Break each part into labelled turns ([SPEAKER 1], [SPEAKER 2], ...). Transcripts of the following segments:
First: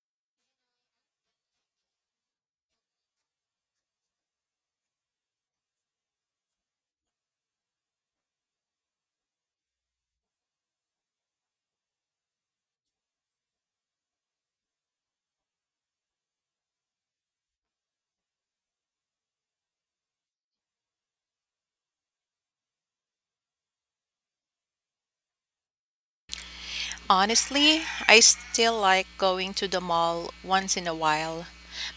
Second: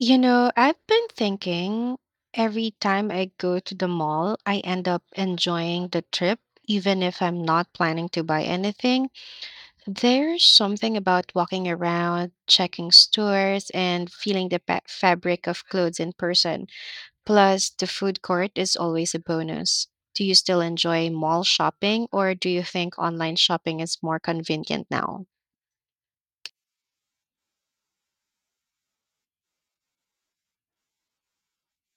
[SPEAKER 1] You know, I've been thinking every time I go to the mall, I end up enjoying the trip, even if I'm not planning to buy anything. There's something about walking around, checking stores, and feeling the fabric of clothes in person. Plus, the food court is always a bonus. Do you still enjoy mall shopping, or do you think online shopping is more convenient now?
[SPEAKER 2] Honestly, I still like going to the mall once in a while,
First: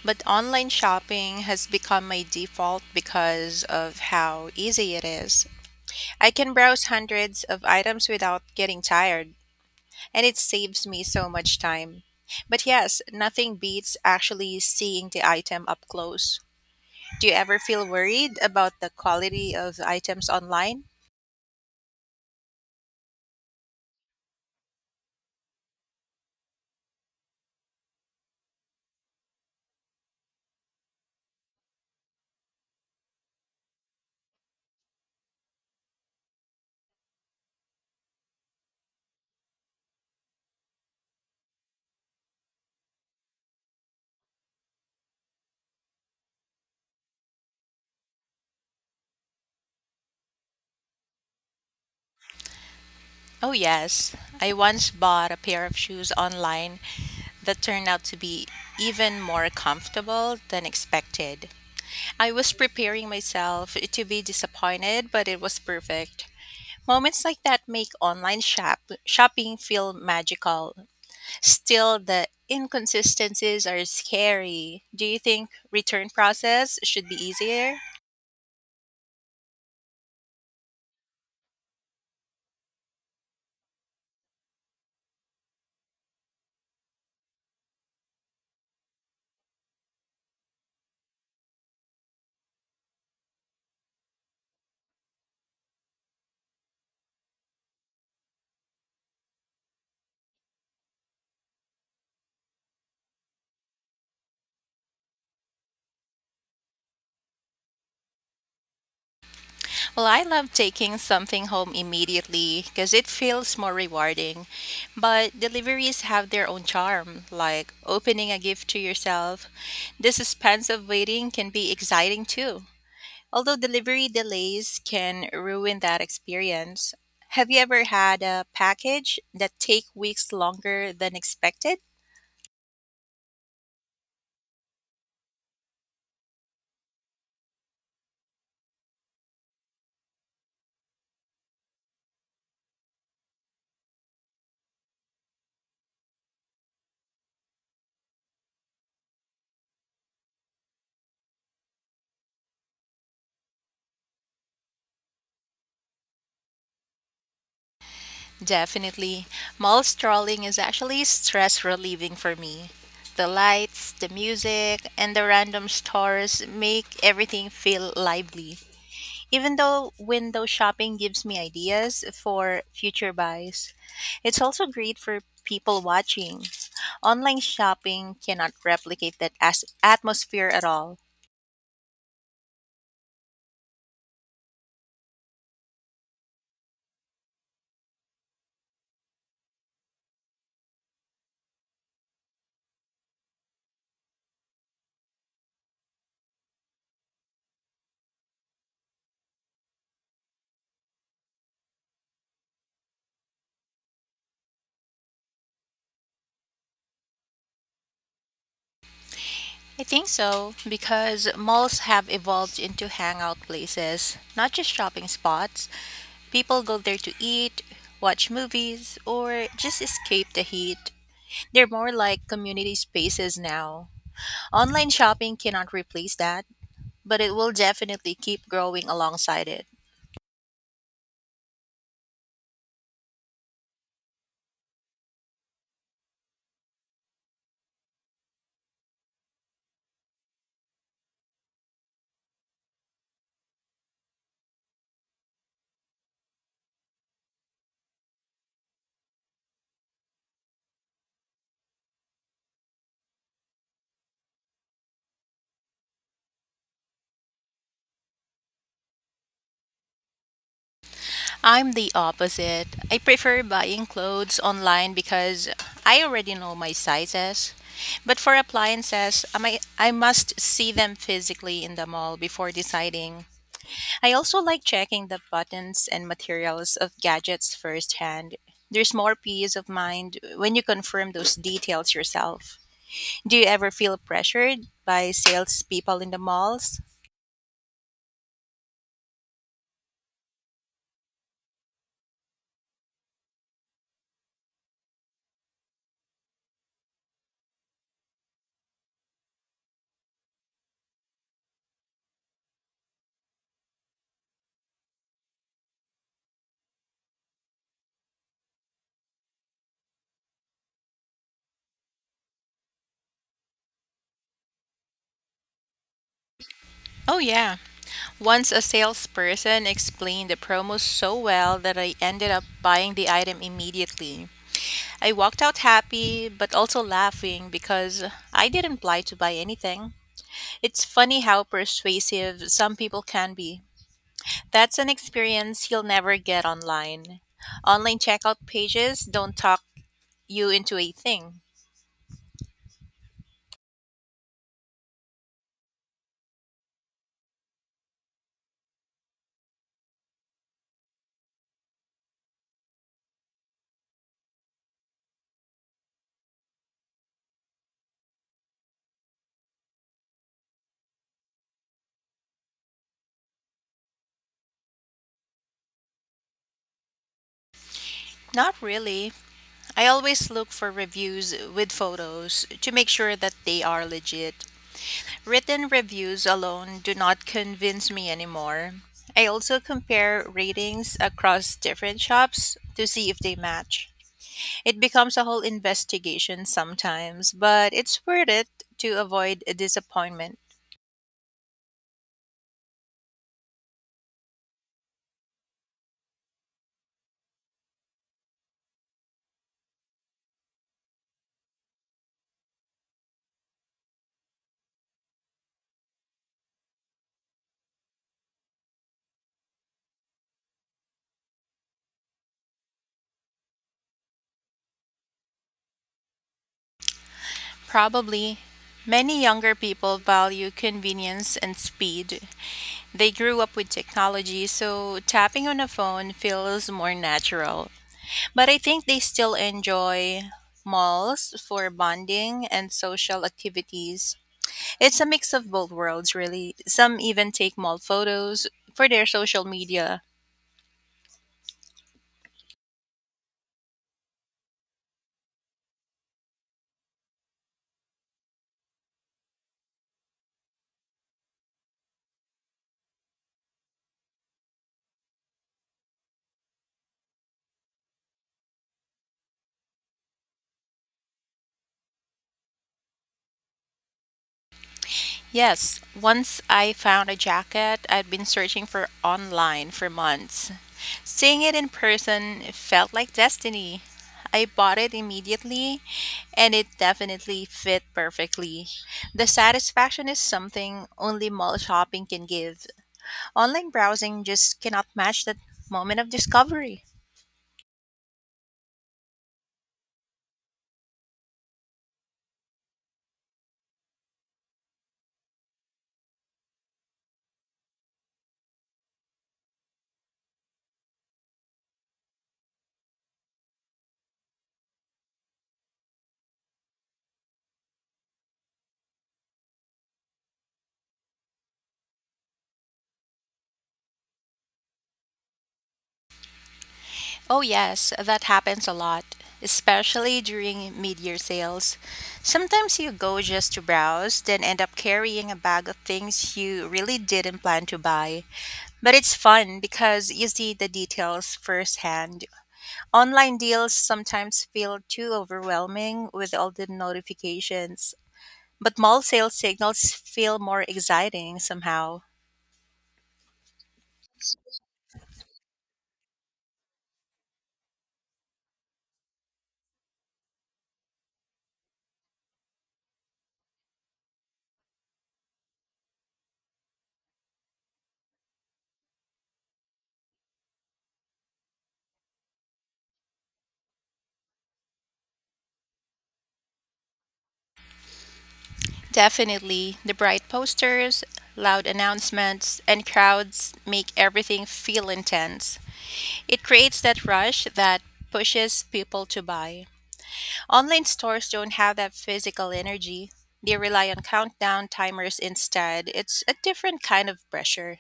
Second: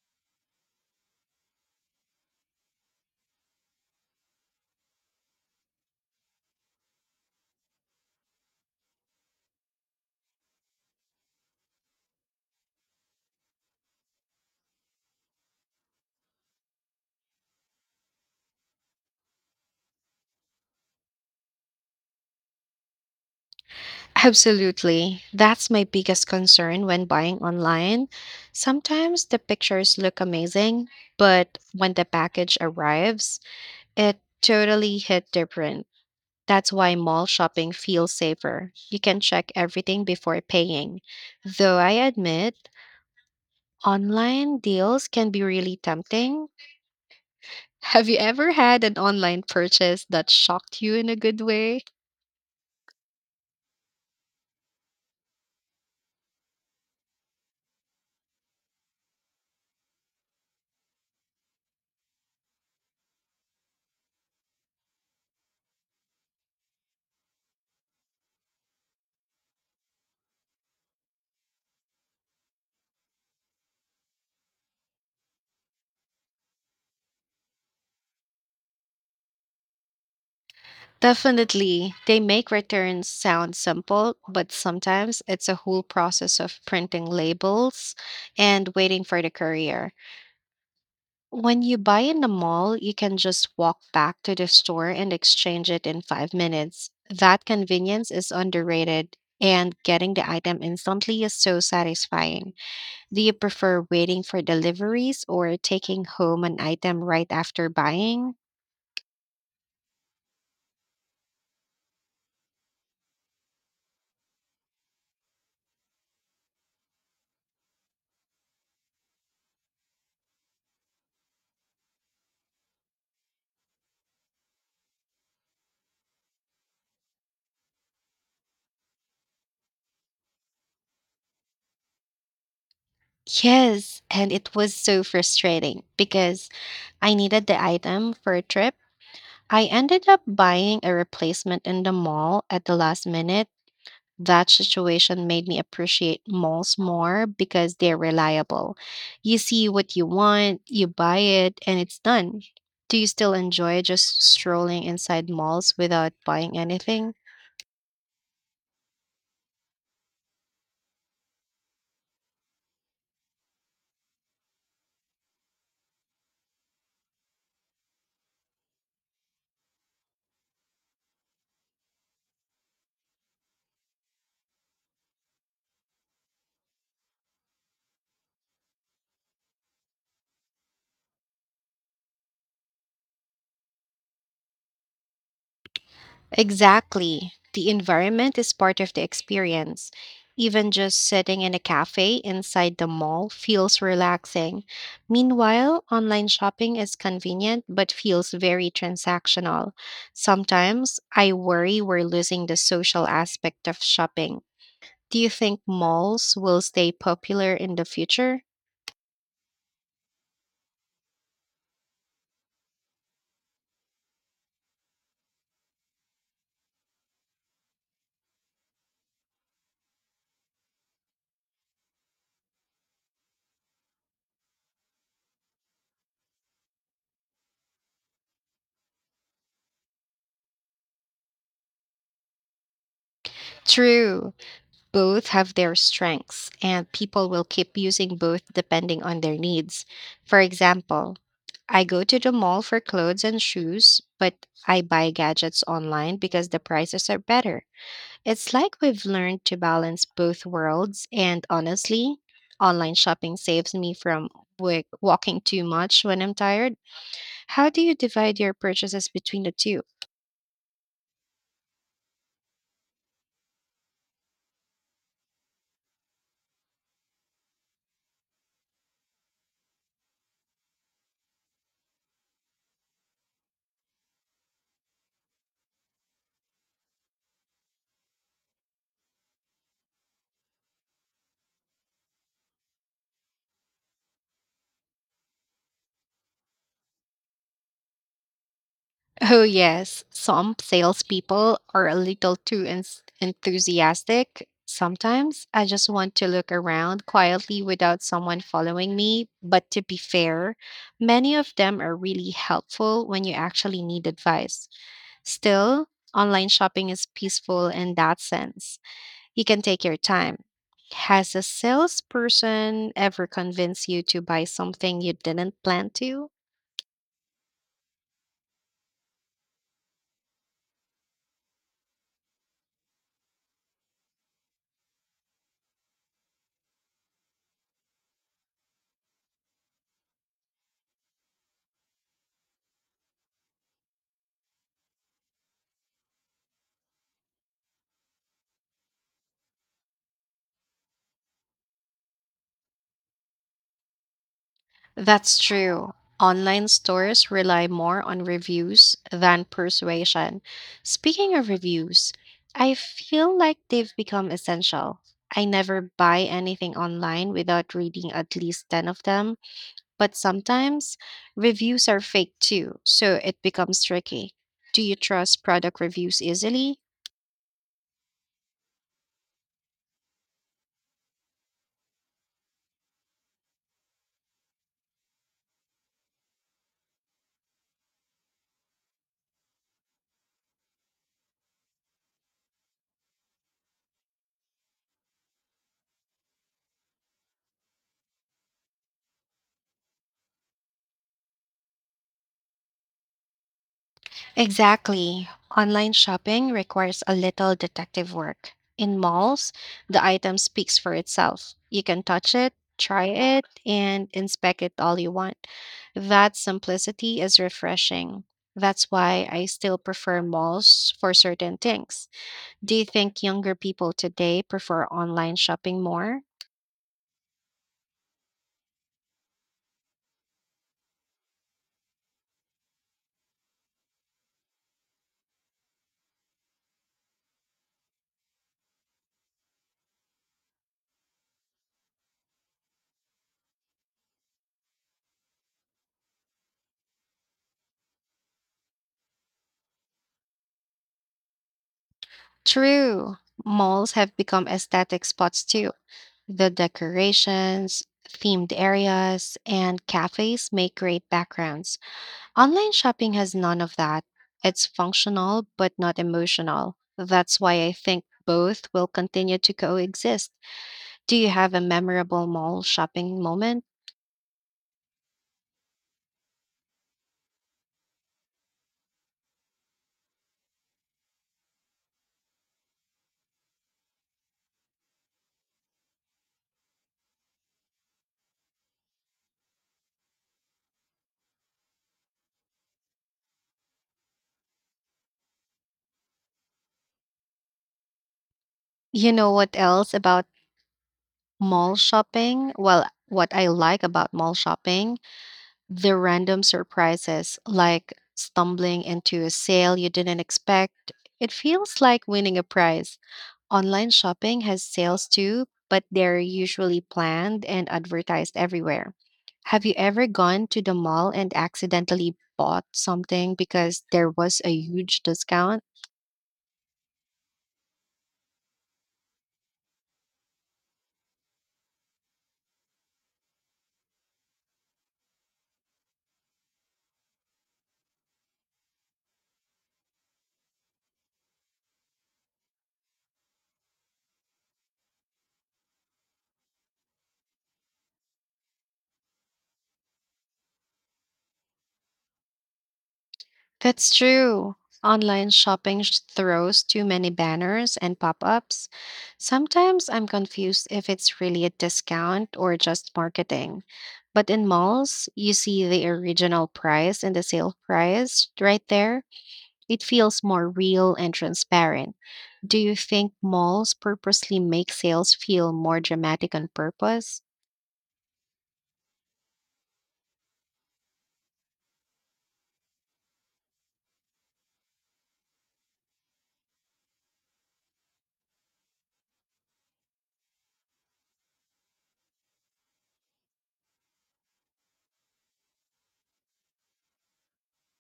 [SPEAKER 2] but online shopping has become my default because of how easy it is. I can browse hundreds of items without getting tired, and it saves me so much time. But yes, nothing beats actually seeing the item up close. Do you ever feel worried about the quality of items online?
[SPEAKER 1] Absolutely. That's my biggest concern when buying online. Sometimes the pictures look amazing, but when the package arrives, it totally hit different. That's why mall shopping feels safer. You can check everything before paying. Though I admit, online deals can be really tempting. Have you ever had an online purchase that shocked you in a good way?
[SPEAKER 2] Oh, yes. I once bought a pair of shoes online that turned out to be even more comfortable than expected. I was preparing myself to be disappointed, but it was perfect. Moments like that make online shopping feel magical. Still, the inconsistencies are scary. Do you think return process should be easier?
[SPEAKER 1] Definitely, they make returns sound simple, but sometimes it's a whole process of printing labels and waiting for the courier. When you buy in the mall, you can just walk back to the store and exchange it in 5 minutes. That convenience is underrated, and getting the item instantly is so satisfying. Do you prefer waiting for deliveries or taking home an item right after buying?
[SPEAKER 2] Well, I love taking something home immediately because it feels more rewarding. But deliveries have their own charm, like opening a gift to yourself. The suspense of waiting can be exciting too. Although delivery delays can ruin that experience. Have you ever had a package that take weeks longer than expected?
[SPEAKER 1] Yes, and it was so frustrating because I needed the item for a trip. I ended up buying a replacement in the mall at the last minute. That situation made me appreciate malls more because they're reliable. You see what you want, you buy it, and it's done. Do you still enjoy just strolling inside malls without buying anything?
[SPEAKER 2] Definitely. Mall strolling is actually stress relieving for me. The lights, the music, and the random stores make everything feel lively. Even though window shopping gives me ideas for future buys, it's also great for people watching. Online shopping cannot replicate that atmosphere at all.
[SPEAKER 1] Exactly. The environment is part of the experience. Even just sitting in a cafe inside the mall feels relaxing. Meanwhile, online shopping is convenient but feels very transactional. Sometimes I worry we're losing the social aspect of shopping. Do you think malls will stay popular in the future?
[SPEAKER 2] I think so, because malls have evolved into hangout places, not just shopping spots. People go there to eat, watch movies, or just escape the heat. They're more like community spaces now. Online shopping cannot replace that, but it will definitely keep growing alongside it.
[SPEAKER 1] True. Both have their strengths, and people will keep using both depending on their needs. For example, I go to the mall for clothes and shoes, but I buy gadgets online because the prices are better. It's like we've learned to balance both worlds, and honestly, online shopping saves me from walking too much when I'm tired. How do you divide your purchases between the two?
[SPEAKER 2] I'm the opposite. I prefer buying clothes online because I already know my sizes. But for appliances, I must see them physically in the mall before deciding. I also like checking the buttons and materials of gadgets firsthand. There's more peace of mind when you confirm those details yourself. Do you ever feel pressured by salespeople in the malls?
[SPEAKER 1] Oh, yes. Some salespeople are a little too enthusiastic. Sometimes I just want to look around quietly without someone following me. But to be fair, many of them are really helpful when you actually need advice. Still, online shopping is peaceful in that sense. You can take your time. Has a salesperson ever convinced you to buy something you didn't plan to?
[SPEAKER 2] Oh, yeah. Once a salesperson explained the promo so well that I ended up buying the item immediately. I walked out happy, but also laughing because I didn't apply to buy anything. It's funny how persuasive some people can be. That's an experience you'll never get online. Online checkout pages don't talk you into a thing.
[SPEAKER 1] That's true. Online stores rely more on reviews than persuasion. Speaking of reviews, I feel like they've become essential. I never buy anything online without reading at least 10 of them, but sometimes reviews are fake too, so it becomes tricky. Do you trust product reviews easily?
[SPEAKER 2] Not really. I always look for reviews with photos to make sure that they are legit. Written reviews alone do not convince me anymore. I also compare ratings across different shops to see if they match. It becomes a whole investigation sometimes, but it's worth it to avoid a disappointment.
[SPEAKER 1] Exactly. Online shopping requires a little detective work. In malls, the item speaks for itself. You can touch it, try it, and inspect it all you want. That simplicity is refreshing. That's why I still prefer malls for certain things. Do you think younger people today prefer online shopping more?
[SPEAKER 2] Probably many younger people value convenience and speed. They grew up with technology, so tapping on a phone feels more natural. But I think they still enjoy malls for bonding and social activities. It's a mix of both worlds, really. Some even take mall photos for their social media.
[SPEAKER 1] True. Malls have become aesthetic spots too. The decorations, themed areas, and cafes make great backgrounds. Online shopping has none of that. It's functional but not emotional. That's why I think both will continue to coexist. Do you have a memorable mall shopping moment?
[SPEAKER 2] Yes, once I found a jacket I'd been searching for online for months. Seeing it in person felt like destiny. I bought it immediately and it definitely fit perfectly. The satisfaction is something only mall shopping can give. Online browsing just cannot match that moment of discovery.
[SPEAKER 1] You know what else about mall shopping? Well, what I like about mall shopping, the random surprises, like stumbling into a sale you didn't expect. It feels like winning a prize. Online shopping has sales too, but they're usually planned and advertised everywhere. Have you ever gone to the mall and accidentally bought something because there was a huge discount?
[SPEAKER 2] Oh, yes, that happens a lot, especially during mid year sales. Sometimes you go just to browse, then end up carrying a bag of things you really didn't plan to buy. But it's fun because you see the details firsthand. Online deals sometimes feel too overwhelming with all the notifications, but mall sale signals feel more exciting somehow.
[SPEAKER 1] That's true. Online shopping throws too many banners and pop ups. Sometimes I'm confused if it's really a discount or just marketing. But in malls, you see the original price and the sale price right there. It feels more real and transparent. Do you think malls purposely make sales feel more dramatic on purpose?
[SPEAKER 2] Definitely, the bright posters, loud announcements, and crowds make everything feel intense. It creates that rush that pushes people to buy. Online stores don't have that physical energy. They rely on countdown timers instead. It's a different kind of pressure.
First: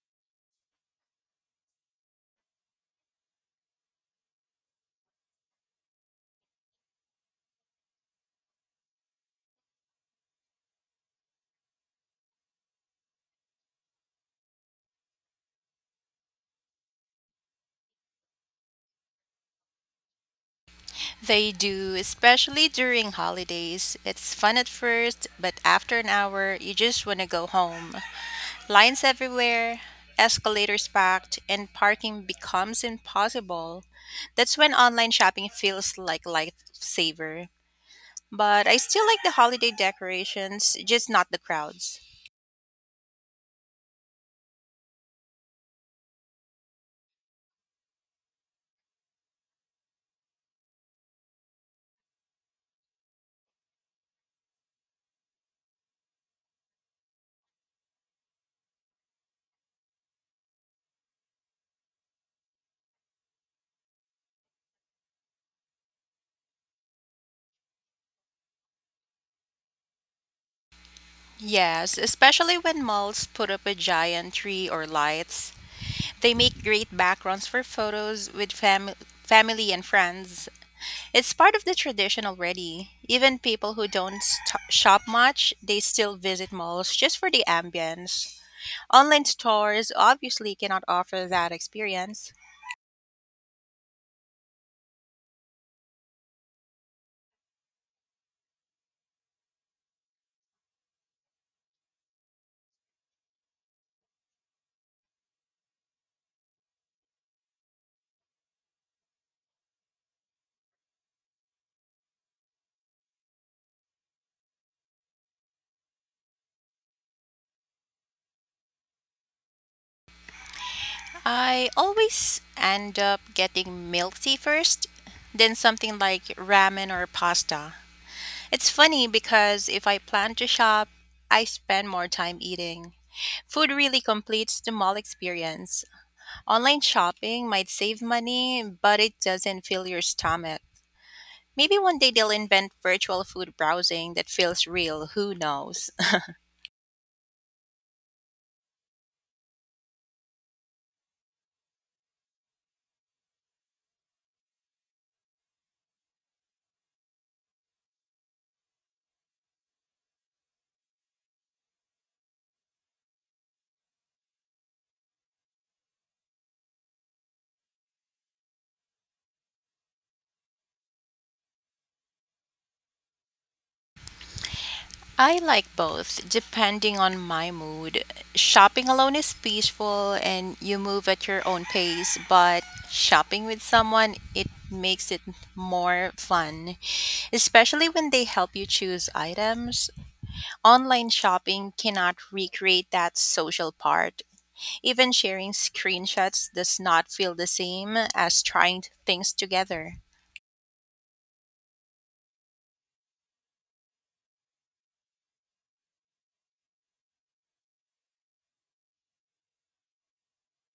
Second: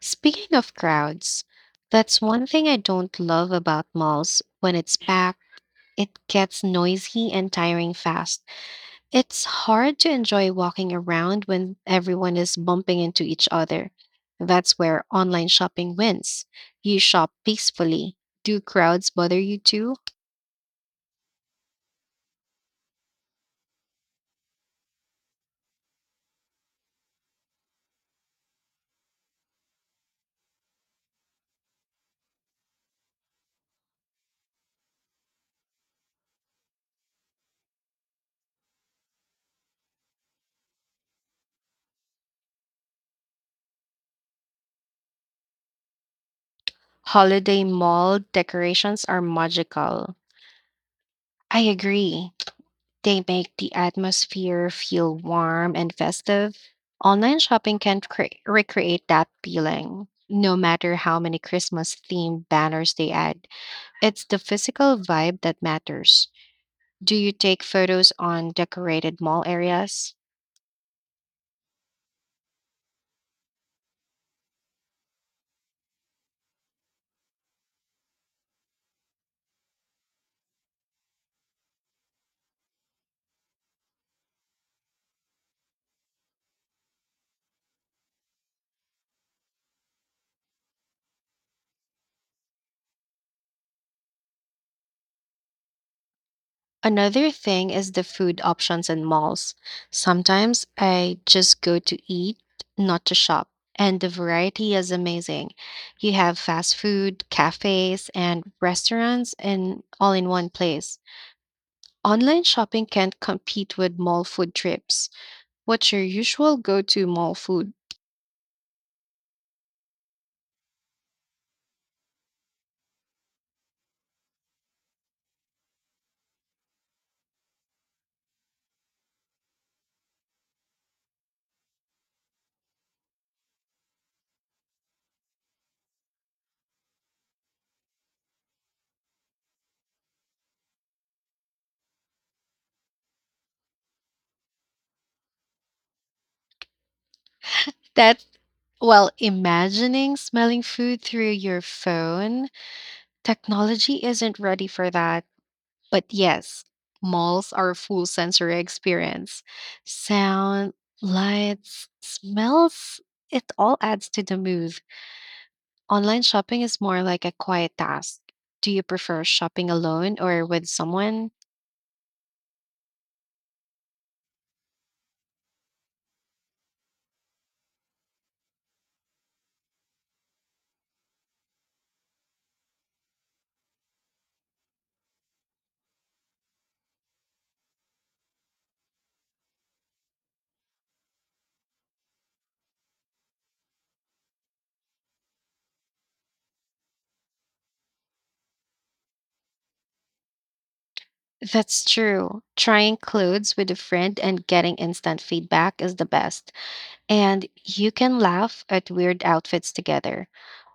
[SPEAKER 1] Speaking of crowds, that's one thing I don't love about malls. When it's packed, it gets noisy and tiring fast. It's hard to enjoy walking around when everyone is bumping into each other. That's where online shopping wins. You shop peacefully. Do crowds bother you too?
[SPEAKER 2] They do, especially during holidays. It's fun at first, but after an hour, you just want to go home. Lines everywhere, escalators packed, and parking becomes impossible. That's when online shopping feels like lifesaver. But I still like the holiday decorations, just not the crowds.
[SPEAKER 1] Holiday mall decorations are magical. I agree. They make the atmosphere feel warm and festive. Online shopping can recreate that feeling, no matter how many Christmas themed banners they add. It's the physical vibe that matters. Do you take photos on decorated mall areas?
[SPEAKER 2] Yes, especially when malls put up a giant tree or lights. They make great backgrounds for photos with family and friends. It's part of the tradition already. Even people who don't shop much, they still visit malls just for the ambience. Online stores obviously cannot offer that experience.
[SPEAKER 1] Another thing is the food options in malls. Sometimes I just go to eat, not to shop, and the variety is amazing. You have fast food, cafes, and restaurants in all in one place. Online shopping can't compete with mall food trips. What's your usual go-to mall food?
[SPEAKER 2] I always end up getting milk tea first, then something like ramen or pasta. It's funny because if I plan to shop, I spend more time eating. Food really completes the mall experience. Online shopping might save money, but it doesn't fill your stomach. Maybe one day they'll invent virtual food browsing that feels real, who knows?
[SPEAKER 1] That well, imagining smelling food through your phone, technology isn't ready for that. But yes, malls are a full sensory experience. Sound, lights, smells, it all adds to the mood. Online shopping is more like a quiet task. Do you prefer shopping alone or with someone?
[SPEAKER 2] I like both, depending on my mood. Shopping alone is peaceful and you move at your own pace, but shopping with someone, it makes it more fun, especially when they help you choose items. Online shopping cannot recreate that social part. Even sharing screenshots does not feel the same as trying things together.
[SPEAKER 1] That's true. Trying clothes with a friend and getting instant feedback is the best. And you can laugh at weird outfits together.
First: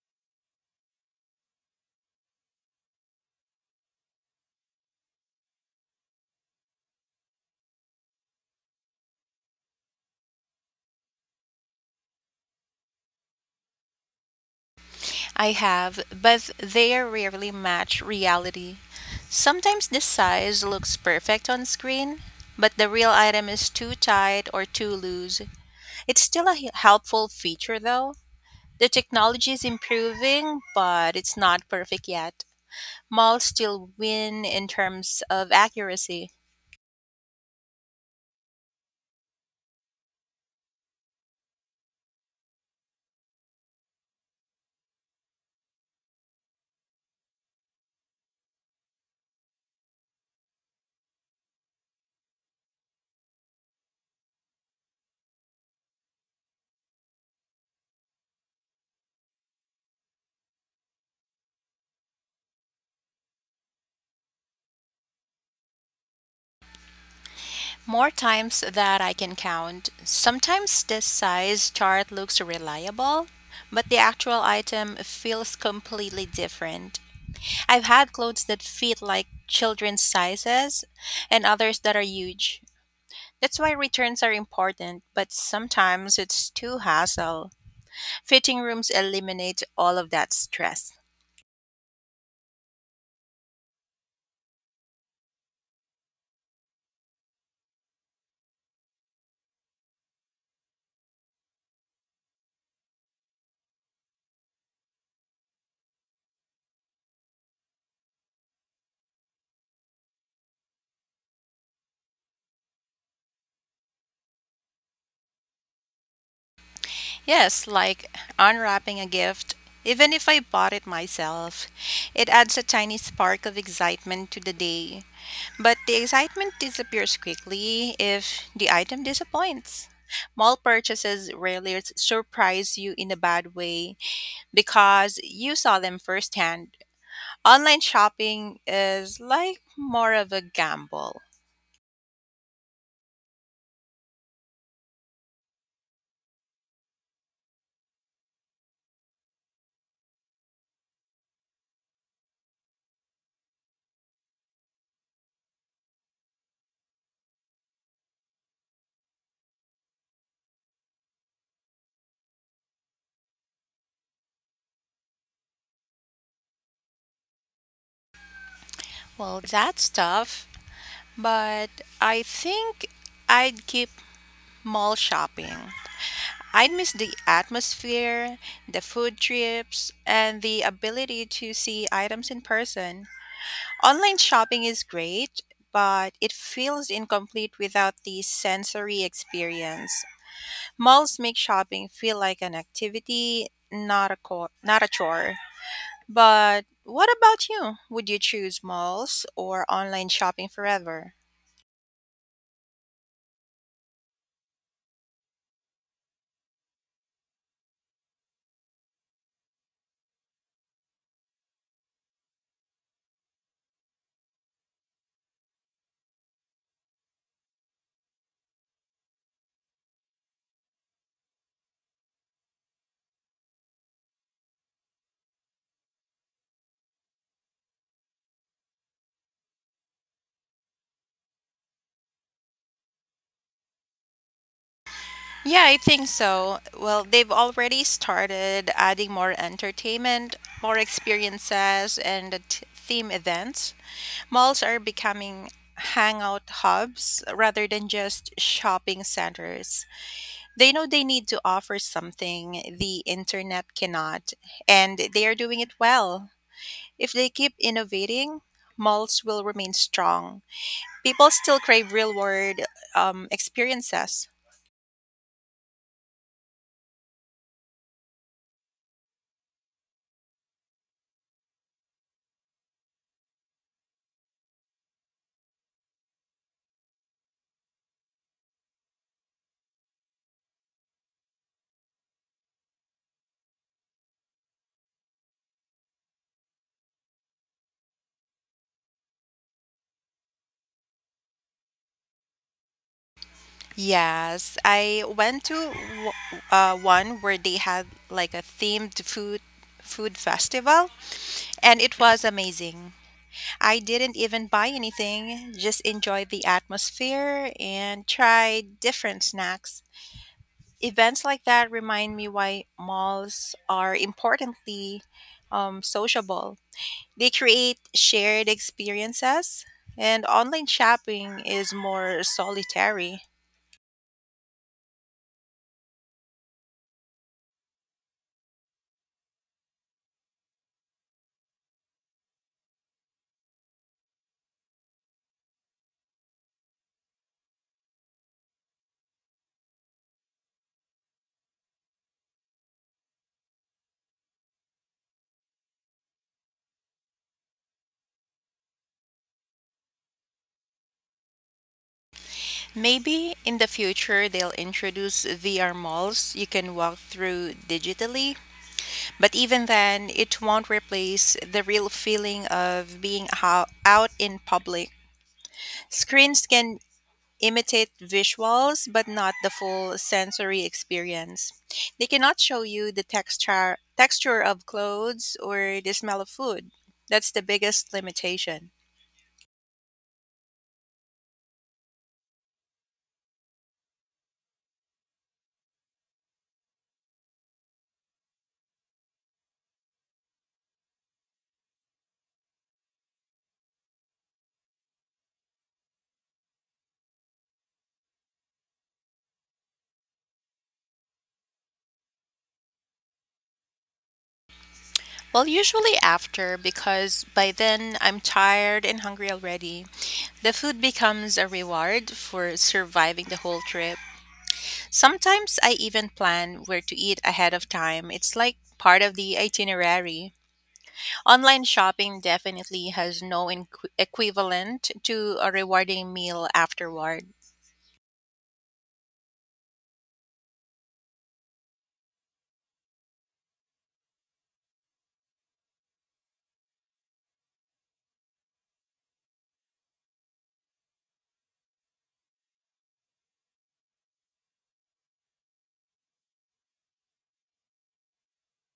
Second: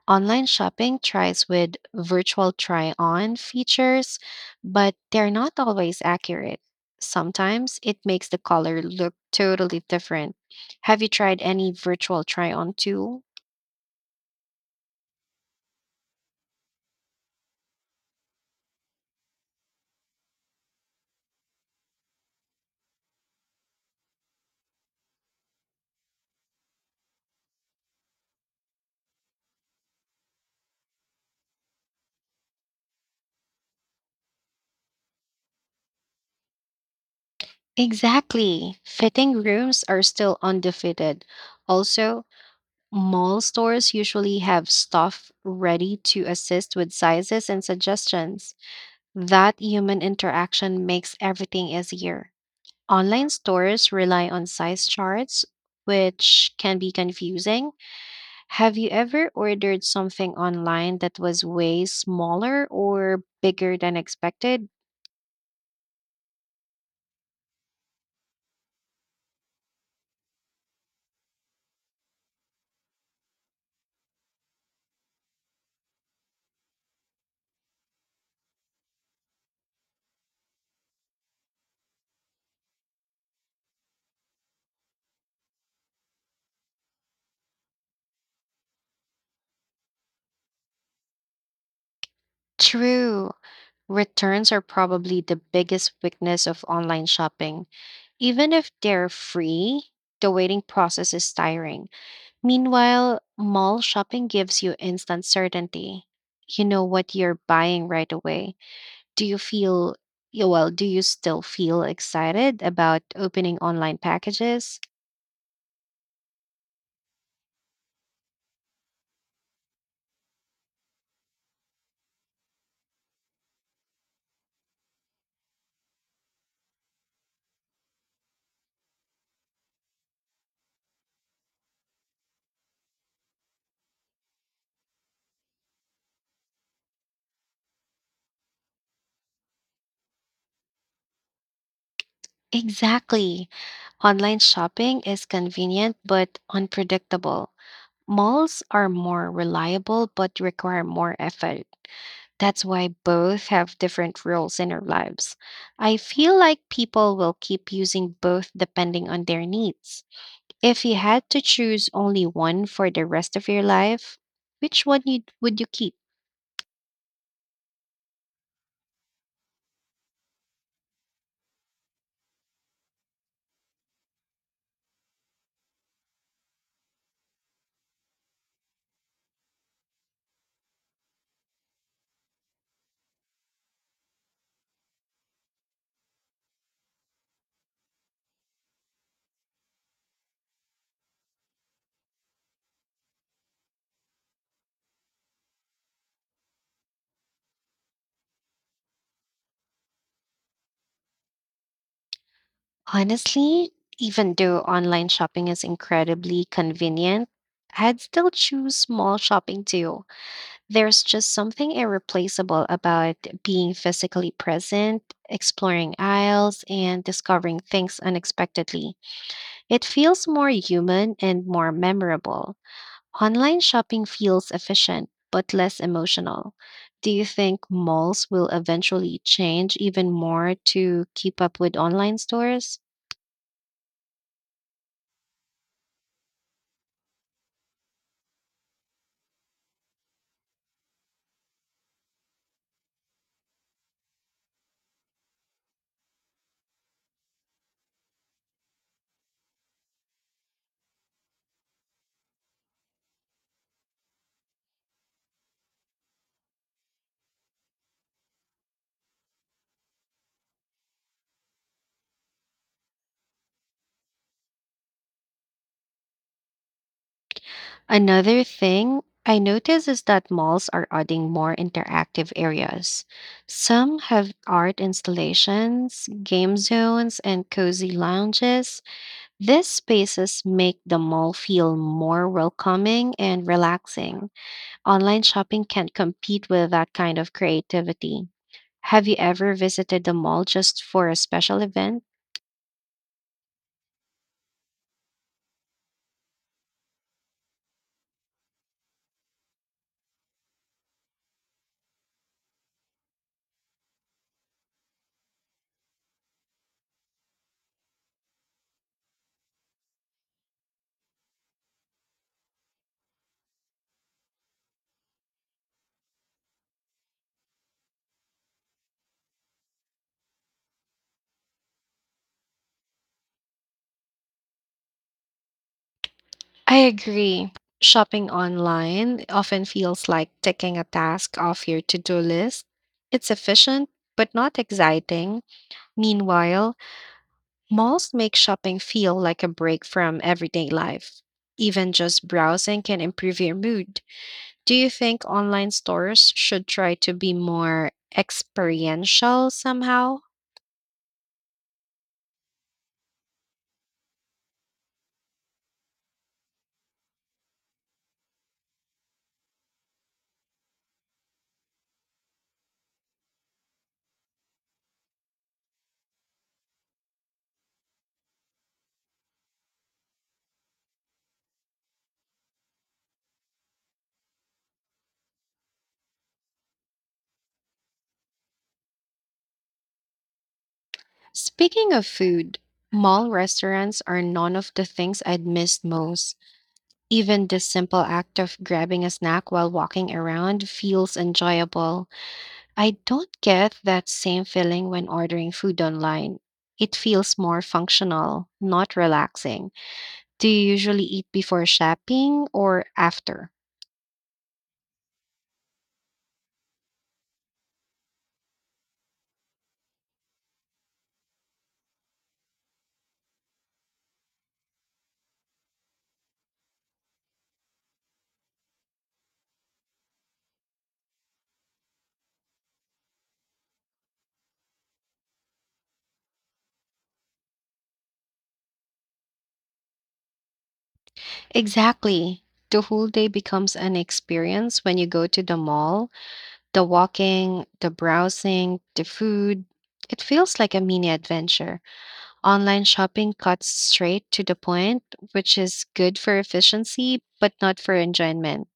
[SPEAKER 1] Online shopping tries with virtual try on features, but they're not always accurate. Sometimes it makes the color look totally different. Have you tried any virtual try on tool?
[SPEAKER 2] I have, but they rarely match reality. Sometimes the size looks perfect on screen, but the real item is too tight or too loose. It's still a helpful feature though. The technology is improving, but it's not perfect yet. Malls still win in terms of accuracy.
[SPEAKER 1] Exactly. Fitting rooms are still undefeated. Also, mall stores usually have staff ready to assist with sizes and suggestions. That human interaction makes everything easier. Online stores rely on size charts, which can be confusing. Have you ever ordered something online that was way smaller or bigger than expected?
[SPEAKER 2] More times that I can count. Sometimes the size chart looks reliable, but the actual item feels completely different. I've had clothes that fit like children's sizes and others that are huge. That's why returns are important, but sometimes it's too hassle. Fitting rooms eliminate all of that stress.
[SPEAKER 1] True. Returns are probably the biggest weakness of online shopping. Even if they're free, the waiting process is tiring. Meanwhile, mall shopping gives you instant certainty. You know what you're buying right away. Do you feel yeah, well, do you still feel excited about opening online packages?
[SPEAKER 2] Yes, like unwrapping a gift. Even if I bought it myself, it adds a tiny spark of excitement to the day. But the excitement disappears quickly if the item disappoints. Mall purchases rarely surprise you in a bad way because you saw them firsthand. Online shopping is like more of a gamble.
[SPEAKER 1] Exactly. Online shopping is convenient but unpredictable. Malls are more reliable but require more effort. That's why both have different roles in our lives. I feel like people will keep using both depending on their needs. If you had to choose only one for the rest of your life, which one would you keep?
[SPEAKER 2] Well, that's tough. But I think I'd keep mall shopping. I'd miss the atmosphere, the food trips, and the ability to see items in person. Online shopping is great, but it feels incomplete without the sensory experience. Malls make shopping feel like an activity, not a chore. But what about you? Would you choose malls or online shopping forever?
[SPEAKER 1] Honestly, even though online shopping is incredibly convenient, I'd still choose small shopping too. There's just something irreplaceable about being physically present, exploring aisles, and discovering things unexpectedly. It feels more human and more memorable. Online shopping feels efficient, but less emotional. Do you think malls will eventually change even more to keep up with online stores?
[SPEAKER 2] Yeah, I think so. Well, they've already started adding more entertainment, more experiences, and the theme events. Malls are becoming hangout hubs rather than just shopping centers. They know they need to offer something the internet cannot, and they are doing it well. If they keep innovating, malls will remain strong. People still crave real world experiences.
[SPEAKER 1] Another thing I notice is that malls are adding more interactive areas. Some have art installations, game zones, and cozy lounges. These spaces make the mall feel more welcoming and relaxing. Online shopping can't compete with that kind of creativity. Have you ever visited the mall just for a special event?
[SPEAKER 2] Yes, I went to w- one where they had like a themed food festival, and it was amazing. I didn't even buy anything, just enjoyed the atmosphere and tried different snacks. Events like that remind me why malls are importantly sociable. They create shared experiences, and online shopping is more solitary.
[SPEAKER 1] I agree. Shopping online often feels like ticking a task off your to do list. It's efficient, but not exciting. Meanwhile, malls make shopping feel like a break from everyday life. Even just browsing can improve your mood. Do you think online stores should try to be more experiential somehow?
[SPEAKER 2] Maybe in the future they'll introduce VR malls you can walk through digitally. But even then, it won't replace the real feeling of being out in public. Screens can imitate visuals, but not the full sensory experience. They cannot show you the texture of clothes or the smell of food. That's the biggest limitation.
[SPEAKER 1] Speaking of food, mall restaurants are none of the things I'd miss most. Even the simple act of grabbing a snack while walking around feels enjoyable. I don't get that same feeling when ordering food online. It feels more functional, not relaxing. Do you usually eat before shopping or after?
[SPEAKER 2] Well, usually after, because by then I'm tired and hungry already. The food becomes a reward for surviving the whole trip. Sometimes I even plan where to eat ahead of time. It's like part of the itinerary. Online shopping definitely has no equivalent to a rewarding meal afterward.
[SPEAKER 1] Exactly. The whole day becomes an experience when you go to the mall. The walking, the browsing, the food. It feels like a mini adventure. Online shopping cuts straight to the point, which is good for efficiency, but not for enjoyment.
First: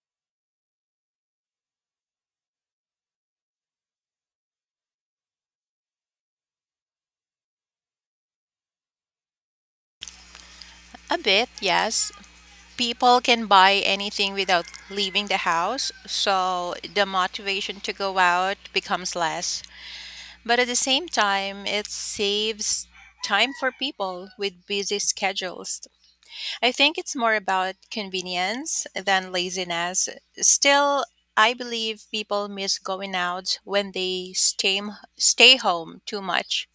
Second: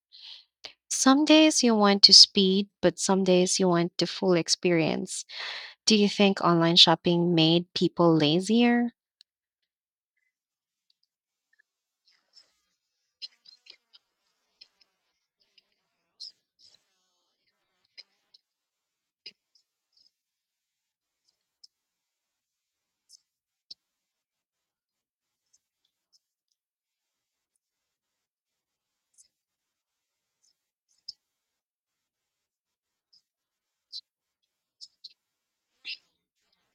[SPEAKER 1] Some days you want to speed, but some days you want the full experience. Do you think online shopping made people lazier?
[SPEAKER 2] A bit, yes, people can buy anything without leaving the house, so the motivation to go out becomes less. But at the same time, it saves time for people with busy schedules. I think it's more about convenience than laziness. Still, I believe people miss going out when they stay home too much.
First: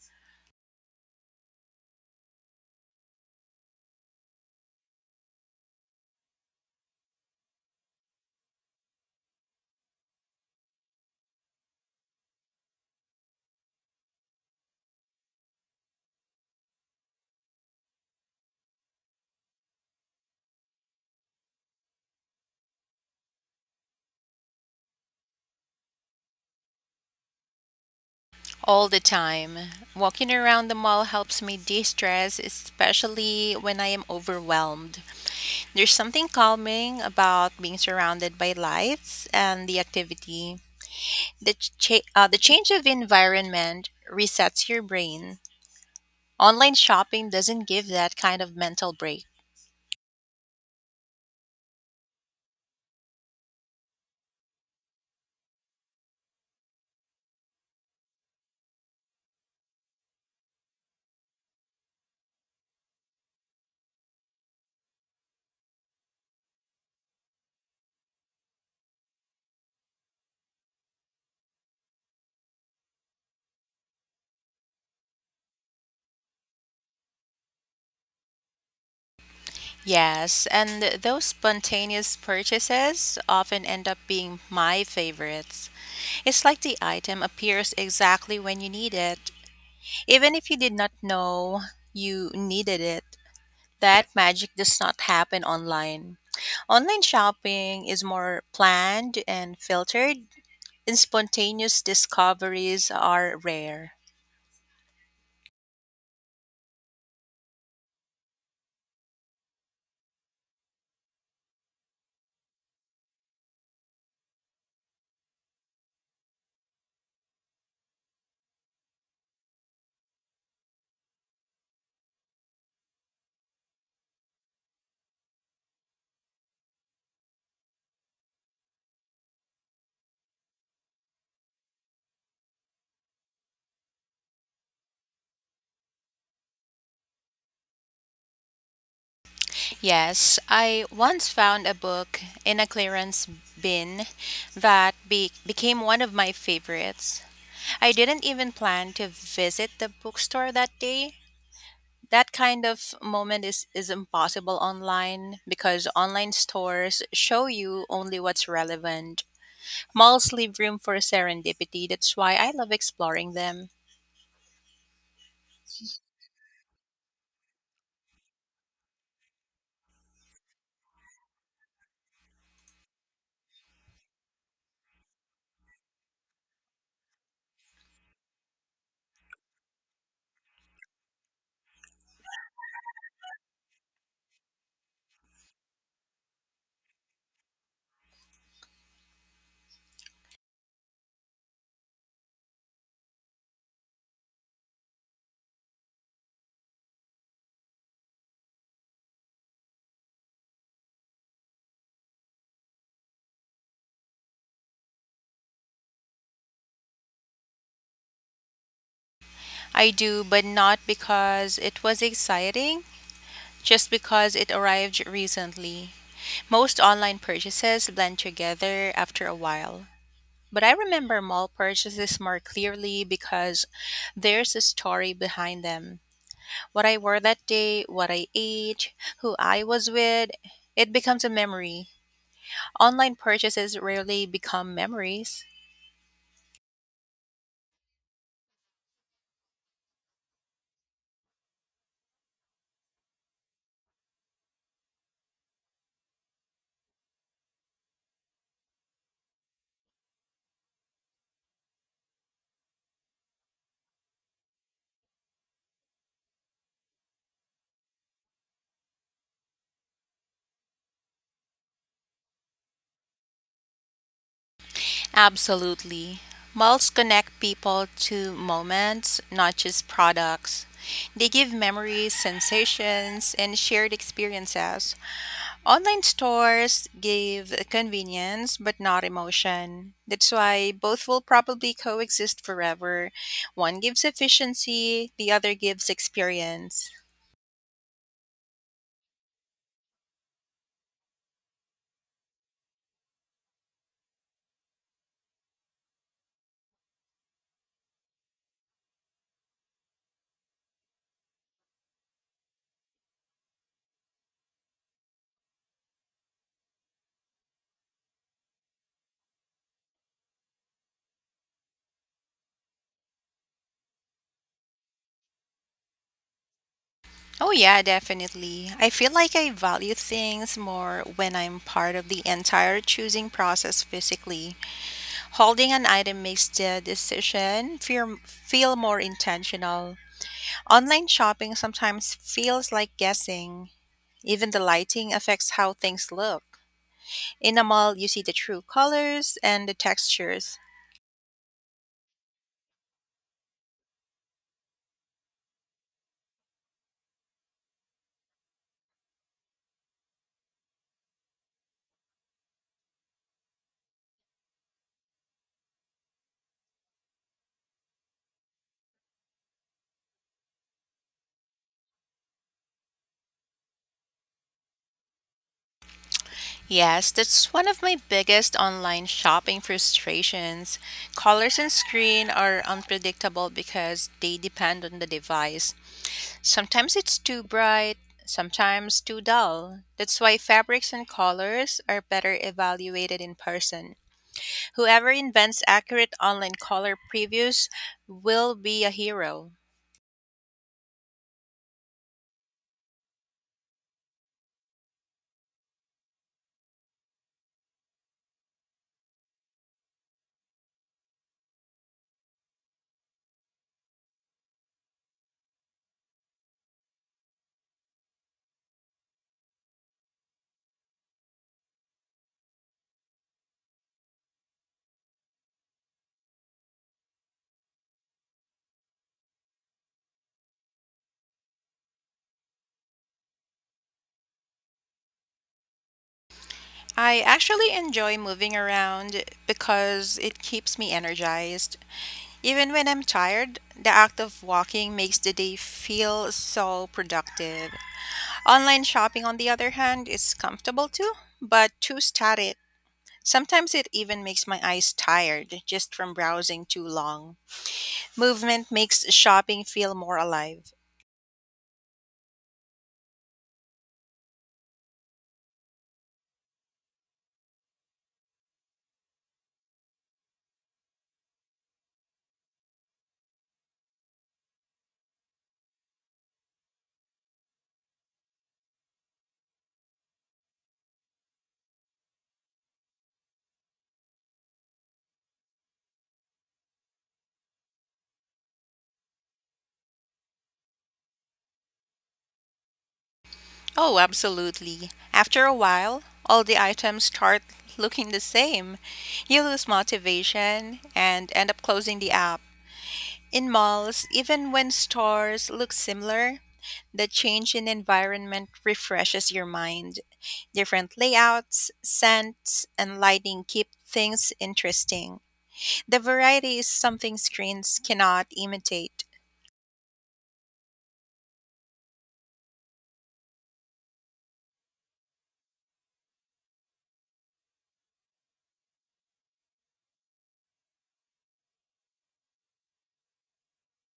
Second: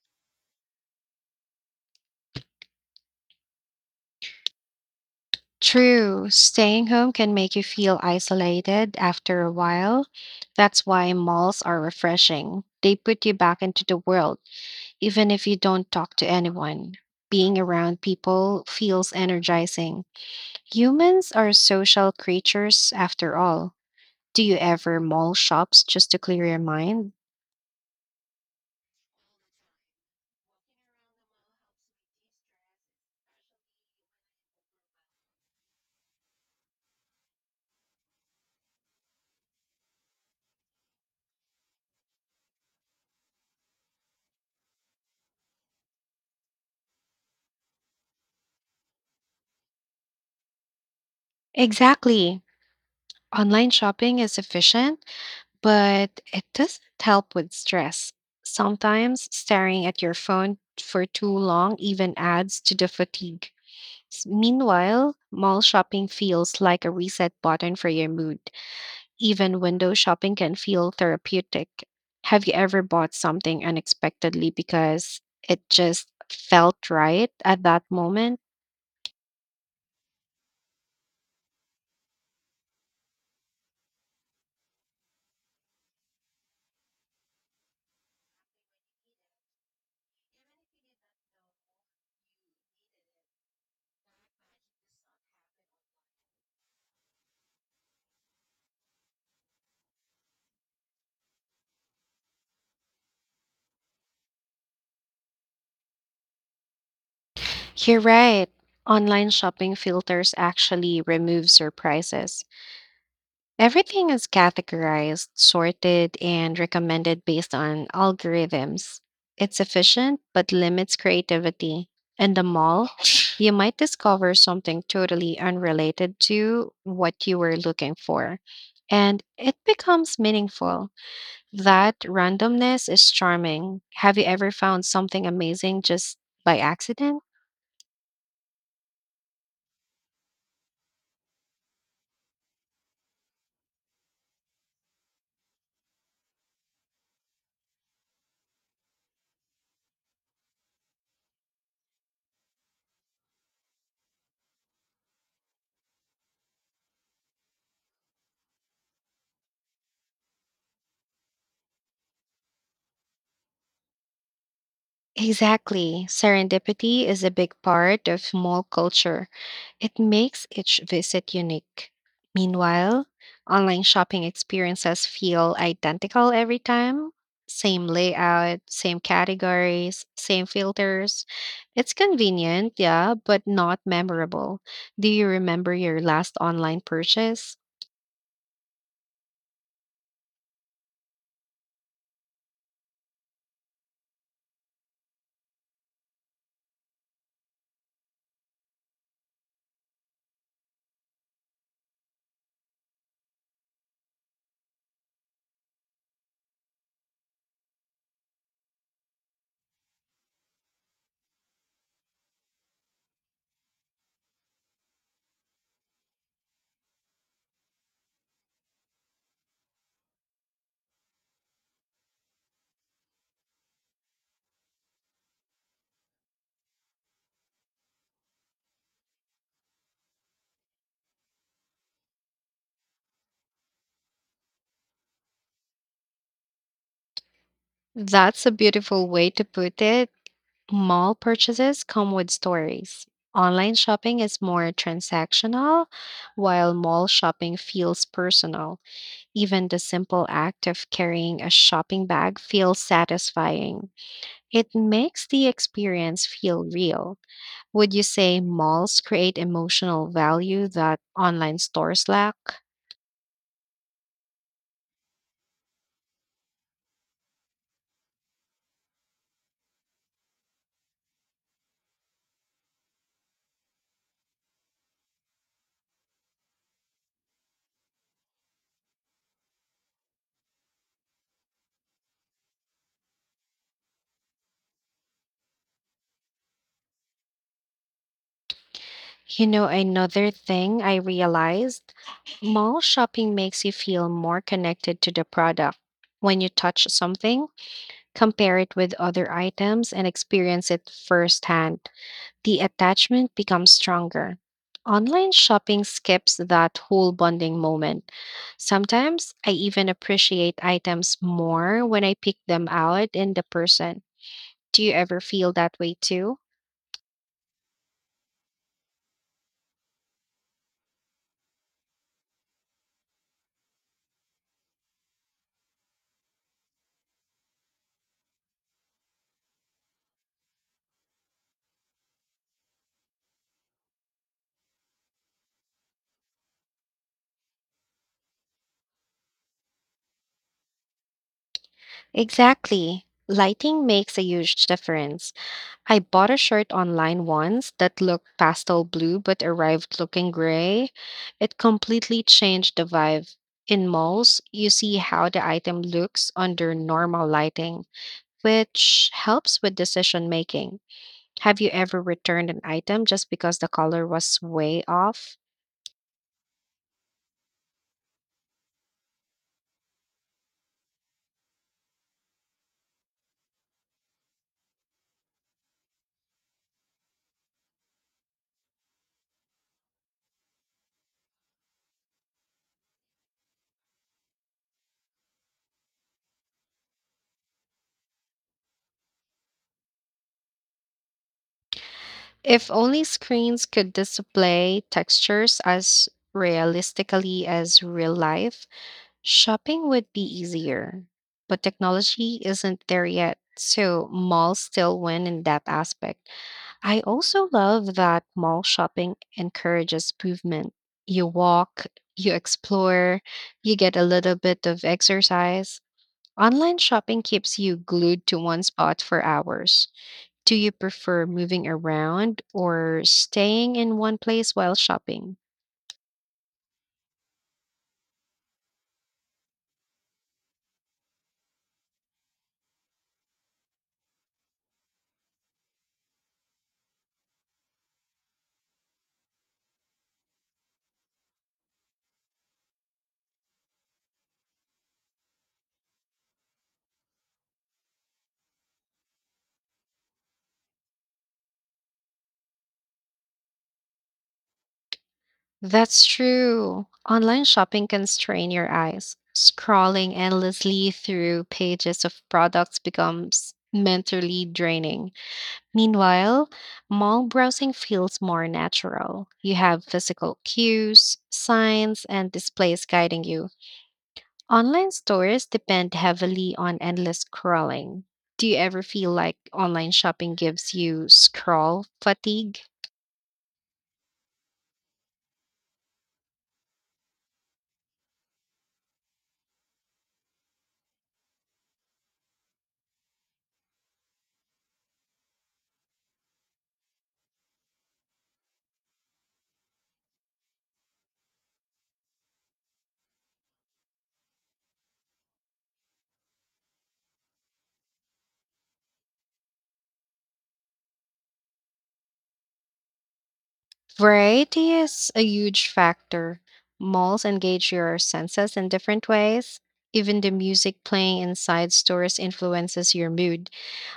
[SPEAKER 1] True, staying home can make you feel isolated after a while. That's why malls are refreshing. They put you back into the world, even if you don't talk to anyone. Being around people feels energizing. Humans are social creatures after all. Do you ever mall shops just to clear your mind?
[SPEAKER 2] All the time. Walking around the mall helps me de stress, especially when I am overwhelmed. There's something calming about being surrounded by lights and the activity. The change of environment resets your brain. Online shopping doesn't give that kind of mental break.
[SPEAKER 1] Exactly. Online shopping is efficient, but it doesn't help with stress. Sometimes staring at your phone for too long even adds to the fatigue. Meanwhile, mall shopping feels like a reset button for your mood. Even window shopping can feel therapeutic. Have you ever bought something unexpectedly because it just felt right at that moment?
[SPEAKER 2] Yes, and those spontaneous purchases often end up being my favorites. It's like the item appears exactly when you need it. Even if you did not know you needed it, that magic does not happen online. Online shopping is more planned and filtered, and spontaneous discoveries are rare.
[SPEAKER 1] You're right. Online shopping filters actually remove surprises. Everything is categorized, sorted, and recommended based on algorithms. It's efficient, but limits creativity. In the mall, you might discover something totally unrelated to what you were looking for, and it becomes meaningful. That randomness is charming. Have you ever found something amazing just by accident?
[SPEAKER 2] Yes, I once found a book in a clearance bin that became one of my favorites. I didn't even plan to visit the bookstore that day, that kind of moment is impossible online because online stores show you only what's relevant. Malls leave room for serendipity. That's why I love exploring them.
[SPEAKER 1] Exactly. Serendipity is a big part of mall culture. It makes each visit unique. Meanwhile, online shopping experiences feel identical every time, same layout, same categories, same filters. It's convenient, yeah, but not memorable. Do you remember your last online purchase?
[SPEAKER 2] I do, but not because it was exciting, just because it arrived recently. Most online purchases blend together after a while. But I remember mall purchases more clearly because there's a story behind them. What I wore that day, what I ate, who I was with, it becomes a memory. Online purchases rarely become memories.
[SPEAKER 1] That's a beautiful way to put it. Mall purchases come with stories. Online shopping is more transactional, while mall shopping feels personal. Even the simple act of carrying a shopping bag feels satisfying. It makes the experience feel real. Would you say malls create emotional value that online stores lack?
[SPEAKER 2] Absolutely. Malls connect people to moments, not just products. They give memories, sensations, and shared experiences. Online stores give convenience but not emotion. That's why both will probably coexist forever. One gives efficiency, the other gives experience.
[SPEAKER 1] You know, another thing I realized, mall shopping makes you feel more connected to the product. When you touch something, compare it with other items and experience it firsthand, the attachment becomes stronger. Online shopping skips that whole bonding moment. Sometimes I even appreciate items more when I pick them out in the person. Do you ever feel that way too?
[SPEAKER 2] Oh, yeah, definitely. I feel like I value things more when I'm part of the entire choosing process physically. Holding an item makes the decision feel more intentional. Online shopping sometimes feels like guessing. Even the lighting affects how things look. In a mall, you see the true colors and the textures.
[SPEAKER 1] Exactly. Lighting makes a huge difference. I bought a shirt online once that looked pastel blue but arrived looking gray. It completely changed the vibe. In malls, you see how the item looks under normal lighting, which helps with decision making. Have you ever returned an item just because the color was way off?
[SPEAKER 2] Yes, that's one of my biggest online shopping frustrations. Colors and screen are unpredictable because they depend on the device. Sometimes it's too bright, sometimes too dull. That's why fabrics and colors are better evaluated in person. Whoever invents accurate online color previews will be a hero.
[SPEAKER 1] If only screens could display textures as realistically as real life, shopping would be easier. But technology isn't there yet, so malls still win in that aspect. I also love that mall shopping encourages movement. You walk, you explore, you get a little bit of exercise. Online shopping keeps you glued to one spot for hours. Do you prefer moving around or staying in one place while shopping?
[SPEAKER 2] I actually enjoy moving around because it keeps me energized. Even when I'm tired, the act of walking makes the day feel so productive. Online shopping, on the other hand, is comfortable too, but too static. Sometimes it even makes my eyes tired just from browsing too long. Movement makes shopping feel more alive.
[SPEAKER 1] That's true. Online shopping can strain your eyes. Scrolling endlessly through pages of products becomes mentally draining. Meanwhile, mall browsing feels more natural. You have physical cues, signs, and displays guiding you. Online stores depend heavily on endless scrolling. Do you ever feel like online shopping gives you scroll fatigue?
[SPEAKER 2] Oh, absolutely. After a while, all the items start looking the same. You lose motivation and end up closing the app. In malls, even when stores look similar, the change in environment refreshes your mind. Different layouts, scents, and lighting keep things interesting. The variety is something screens cannot imitate.
[SPEAKER 1] Variety is a huge factor. Malls engage your senses in different ways. Even the music playing inside stores influences your mood.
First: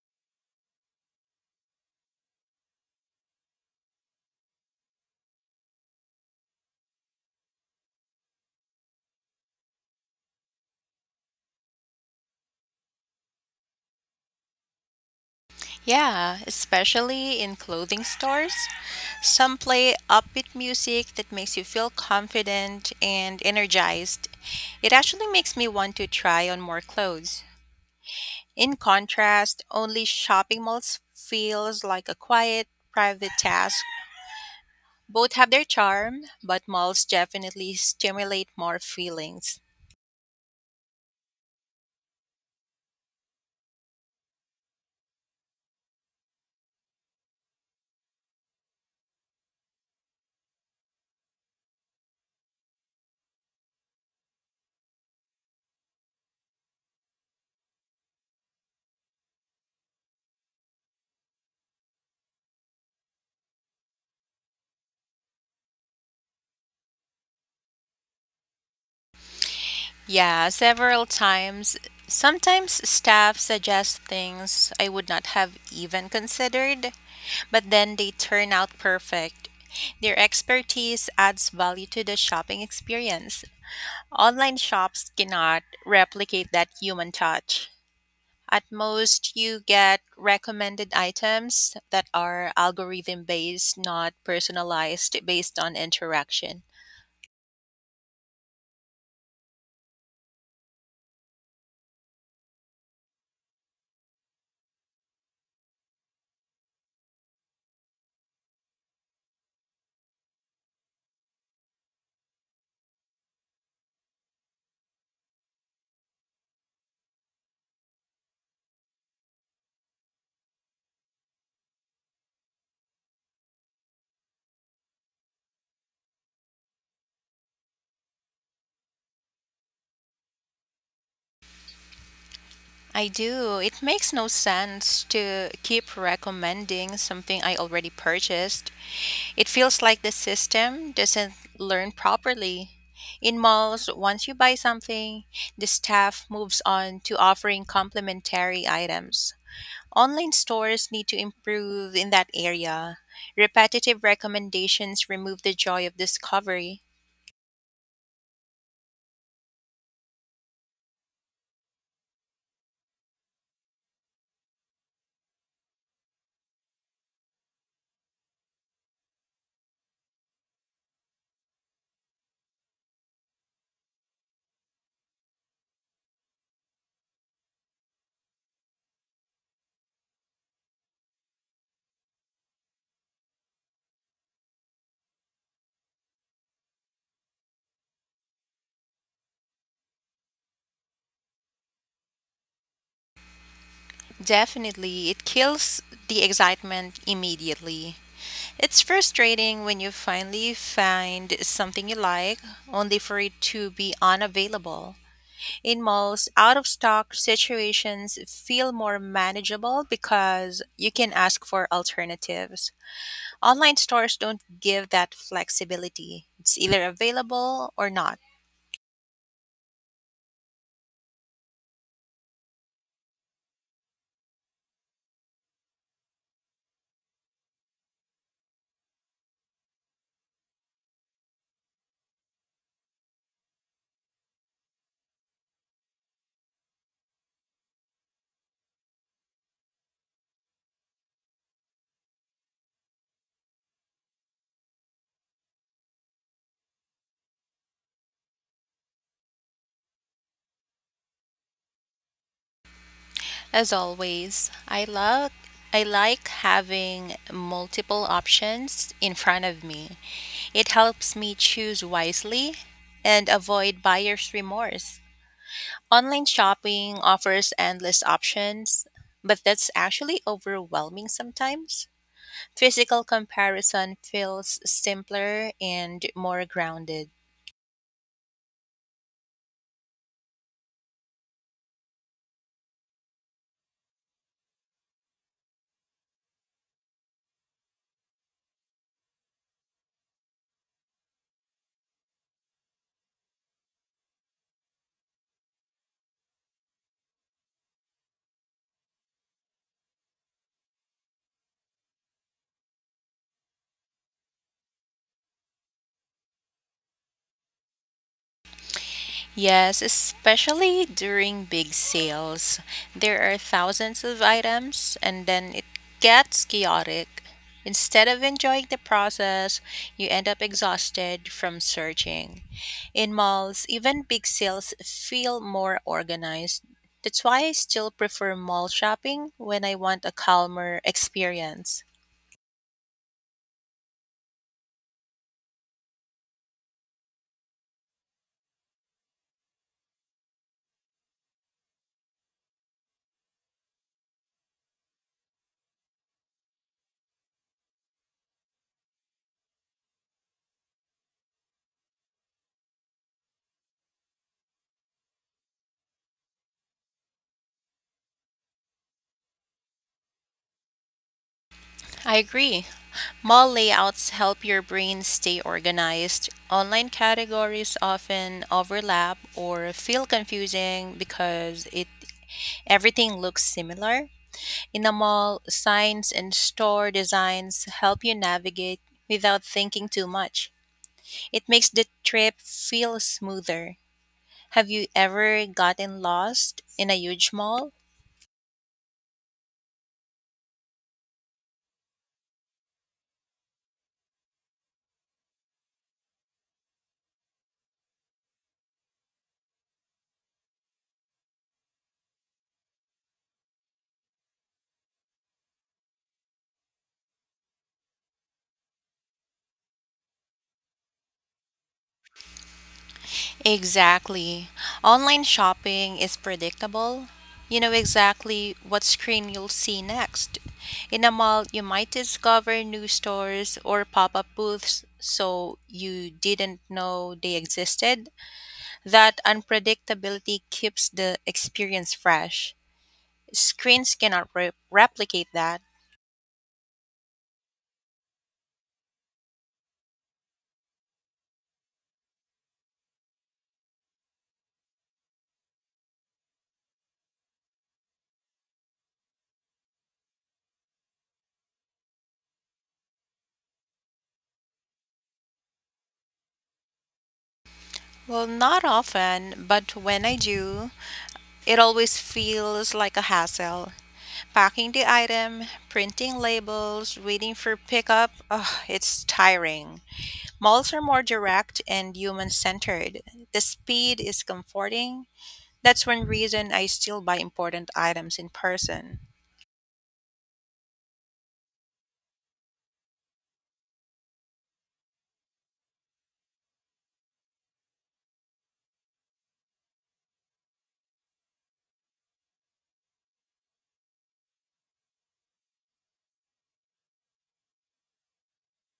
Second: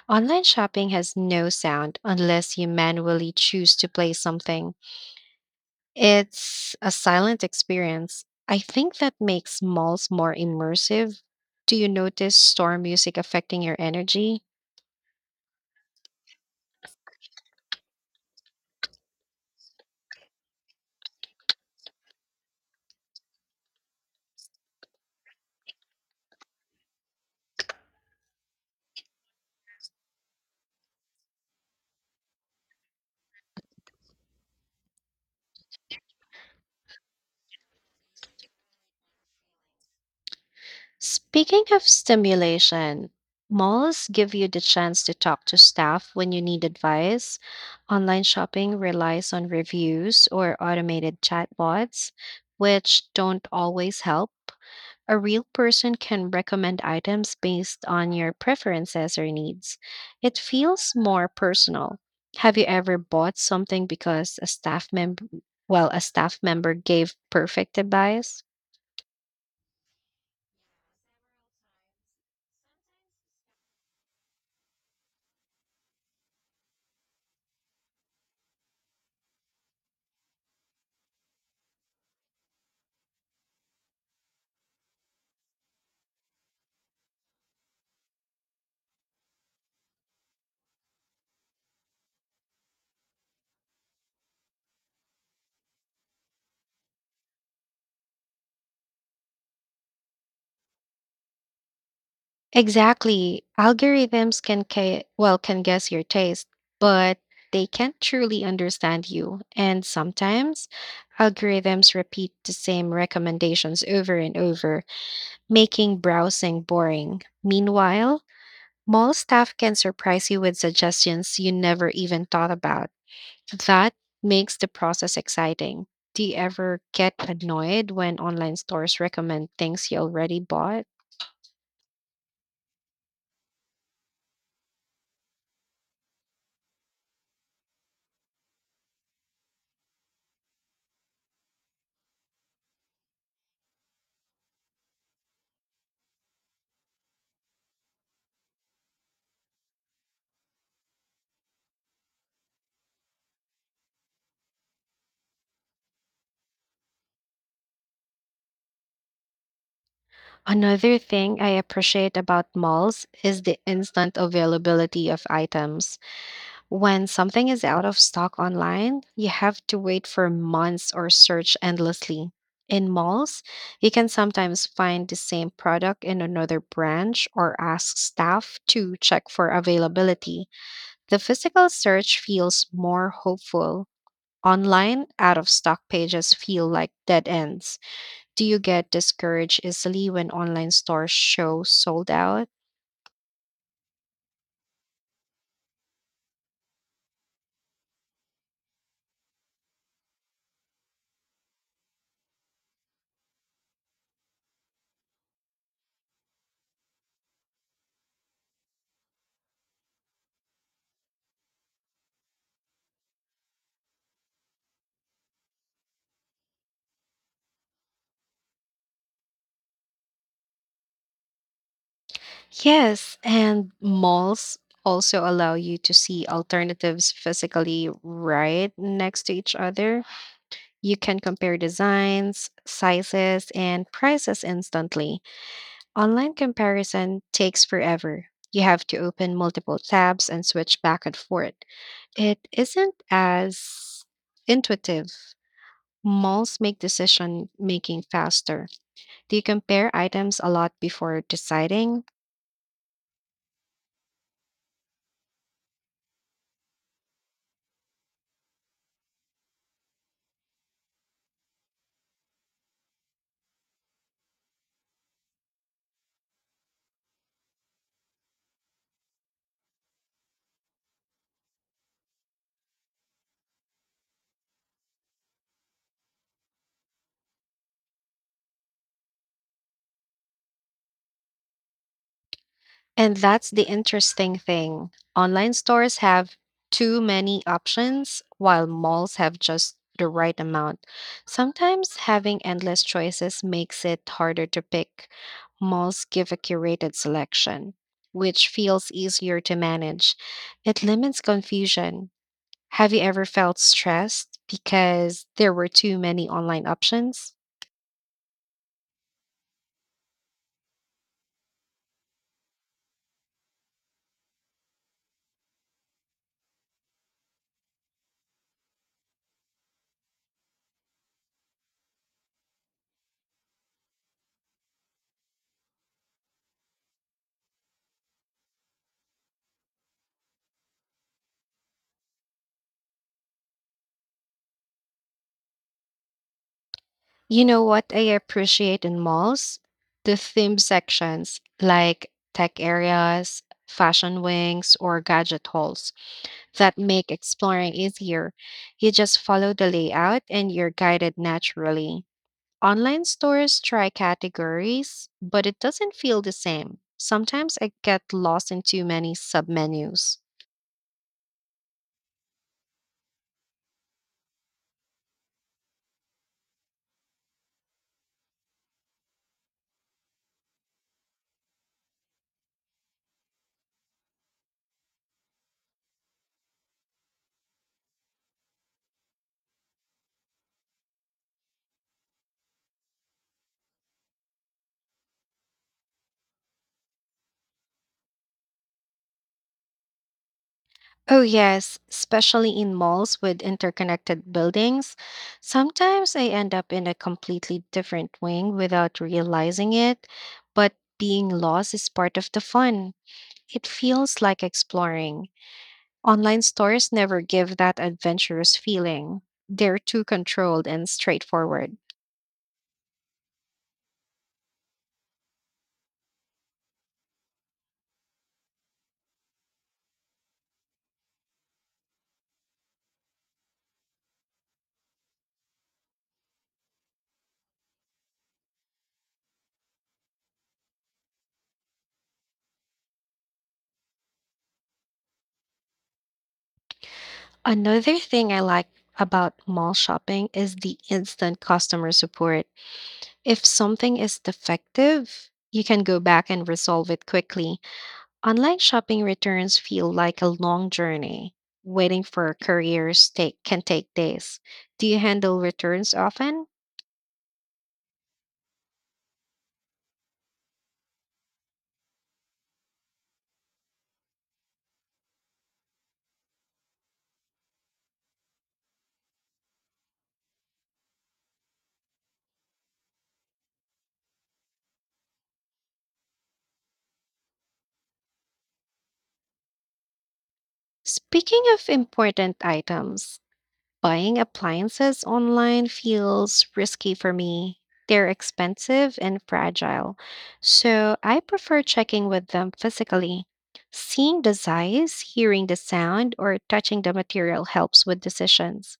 [SPEAKER 1] Online shopping has no sound unless you manually choose to play something. It's a silent experience. I think that makes malls more immersive. Do you notice store music affecting your energy?
[SPEAKER 2] Yeah, especially in clothing stores. Some play upbeat music that makes you feel confident and energized. It actually makes me want to try on more clothes. In contrast, only shopping malls feels like a quiet, private task. Both have their charm, but malls definitely stimulate more feelings.
[SPEAKER 1] Speaking of stimulation, malls give you the chance to talk to staff when you need advice. Online shopping relies on reviews or automated chatbots, which don't always help. A real person can recommend items based on your preferences or needs. It feels more personal. Have you ever bought something because a staff member gave perfect advice?
[SPEAKER 2] Yeah, several times. Sometimes staff suggest things I would not have even considered, but then they turn out perfect. Their expertise adds value to the shopping experience. Online shops cannot replicate that human touch. At most, you get recommended items that are algorithm based, not personalized based on interaction.
[SPEAKER 1] Exactly. Algorithms can ca- well can guess your taste, but they can't truly understand you. And sometimes algorithms repeat the same recommendations over and over, making browsing boring. Meanwhile, mall staff can surprise you with suggestions you never even thought about. That makes the process exciting. Do you ever get annoyed when online stores recommend things you already bought?
[SPEAKER 2] I do. It makes no sense to keep recommending something I already purchased. It feels like the system doesn't learn properly. In malls, once you buy something, the staff moves on to offering complementary items. Online stores need to improve in that area. Repetitive recommendations remove the joy of discovery.
[SPEAKER 1] Another thing I appreciate about malls is the instant availability of items. When something is out of stock online, you have to wait for months or search endlessly. In malls, you can sometimes find the same product in another branch or ask staff to check for availability. The physical search feels more hopeful. Online, out of stock pages feel like dead ends. Do you get discouraged easily when online stores show sold out?
[SPEAKER 2] Definitely, it kills the excitement immediately. It's frustrating when you finally find something you like, only for it to be unavailable. In malls, out of stock situations feel more manageable because you can ask for alternatives. Online stores don't give that flexibility, it's either available or not.
[SPEAKER 1] Yes, and malls also allow you to see alternatives physically right next to each other. You can compare designs, sizes, and prices instantly. Online comparison takes forever. You have to open multiple tabs and switch back and forth. It isn't as intuitive. Malls make decision making faster. Do you compare items a lot before deciding?
[SPEAKER 2] As always, I like having multiple options in front of me. It helps me choose wisely and avoid buyer's remorse. Online shopping offers endless options, but that's actually overwhelming sometimes. Physical comparison feels simpler and more grounded.
[SPEAKER 1] And that's the interesting thing. Online stores have too many options, while malls have just the right amount. Sometimes having endless choices makes it harder to pick. Malls give a curated selection, which feels easier to manage. It limits confusion. Have you ever felt stressed because there were too many online options?
[SPEAKER 2] Yes, especially during big sales. There are thousands of items and then it gets chaotic. Instead of enjoying the process, you end up exhausted from searching. In malls, even big sales feel more organized. That's why I still prefer mall shopping when I want a calmer experience.
[SPEAKER 1] You know what I appreciate in malls? The theme sections, like tech areas, fashion wings, or gadget halls, that make exploring easier. You just follow the layout and you're guided naturally. Online stores try categories, but it doesn't feel the same. Sometimes I get lost in too many submenus.
[SPEAKER 2] I agree. Mall layouts help your brain stay organized. Online categories often overlap or feel confusing because it everything looks similar. In a mall, signs and store designs help you navigate without thinking too much. It makes the trip feel smoother. Have you ever gotten lost in a huge mall?
[SPEAKER 1] Oh, yes, especially in malls with interconnected buildings. Sometimes I end up in a completely different wing without realizing it, but being lost is part of the fun. It feels like exploring. Online stores never give that adventurous feeling, they're too controlled and straightforward.
[SPEAKER 2] Exactly. Online shopping is predictable. You know exactly what screen you'll see next. In a mall, you might discover new stores or pop up booths so you didn't know they existed. That unpredictability keeps the experience fresh. Screens cannot replicate that.
[SPEAKER 1] Another thing I like about mall shopping is the instant customer support. If something is defective, you can go back and resolve it quickly. Online shopping returns feel like a long journey. Waiting for couriers can take days. Do you handle returns often?
[SPEAKER 2] Well, not often, but when I do, it always feels like a hassle. Packing the item, printing labels, waiting for pickup, ugh, it's tiring. Malls are more direct and human centered. The speed is comforting. That's one reason I still buy important items in person.
[SPEAKER 1] Speaking of important items, buying appliances online feels risky for me. They're expensive and fragile, so I prefer checking with them physically. Seeing the size, hearing the sound, or touching the material helps with decisions.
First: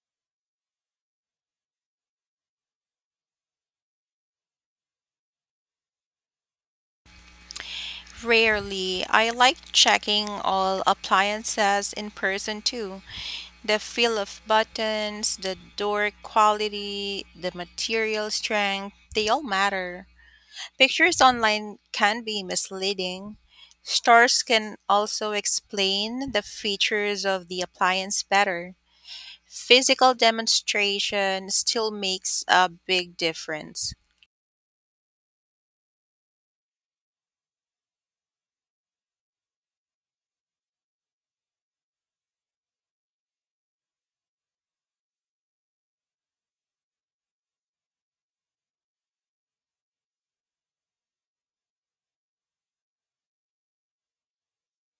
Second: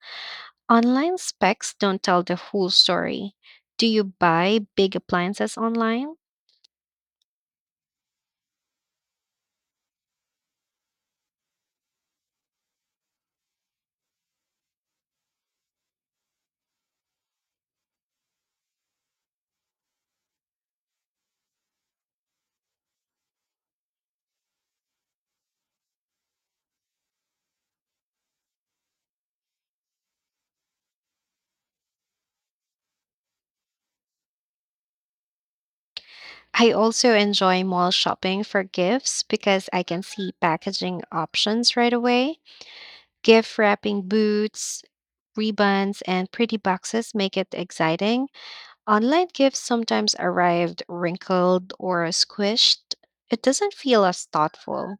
[SPEAKER 1] Online specs don't tell the full story. Do you buy big appliances online?
[SPEAKER 2] Rarely, I like checking all appliances in person too. The feel of buttons, the door quality, the material strength, they all matter. Pictures online can be misleading. Stores can also explain the features of the appliance better. Physical demonstration still makes a big difference.
[SPEAKER 1] I also enjoy mall shopping for gifts because I can see packaging options right away. Gift wrapping booths, ribbons, and pretty boxes make it exciting. Online gifts sometimes arrived wrinkled or squished. It doesn't feel as thoughtful.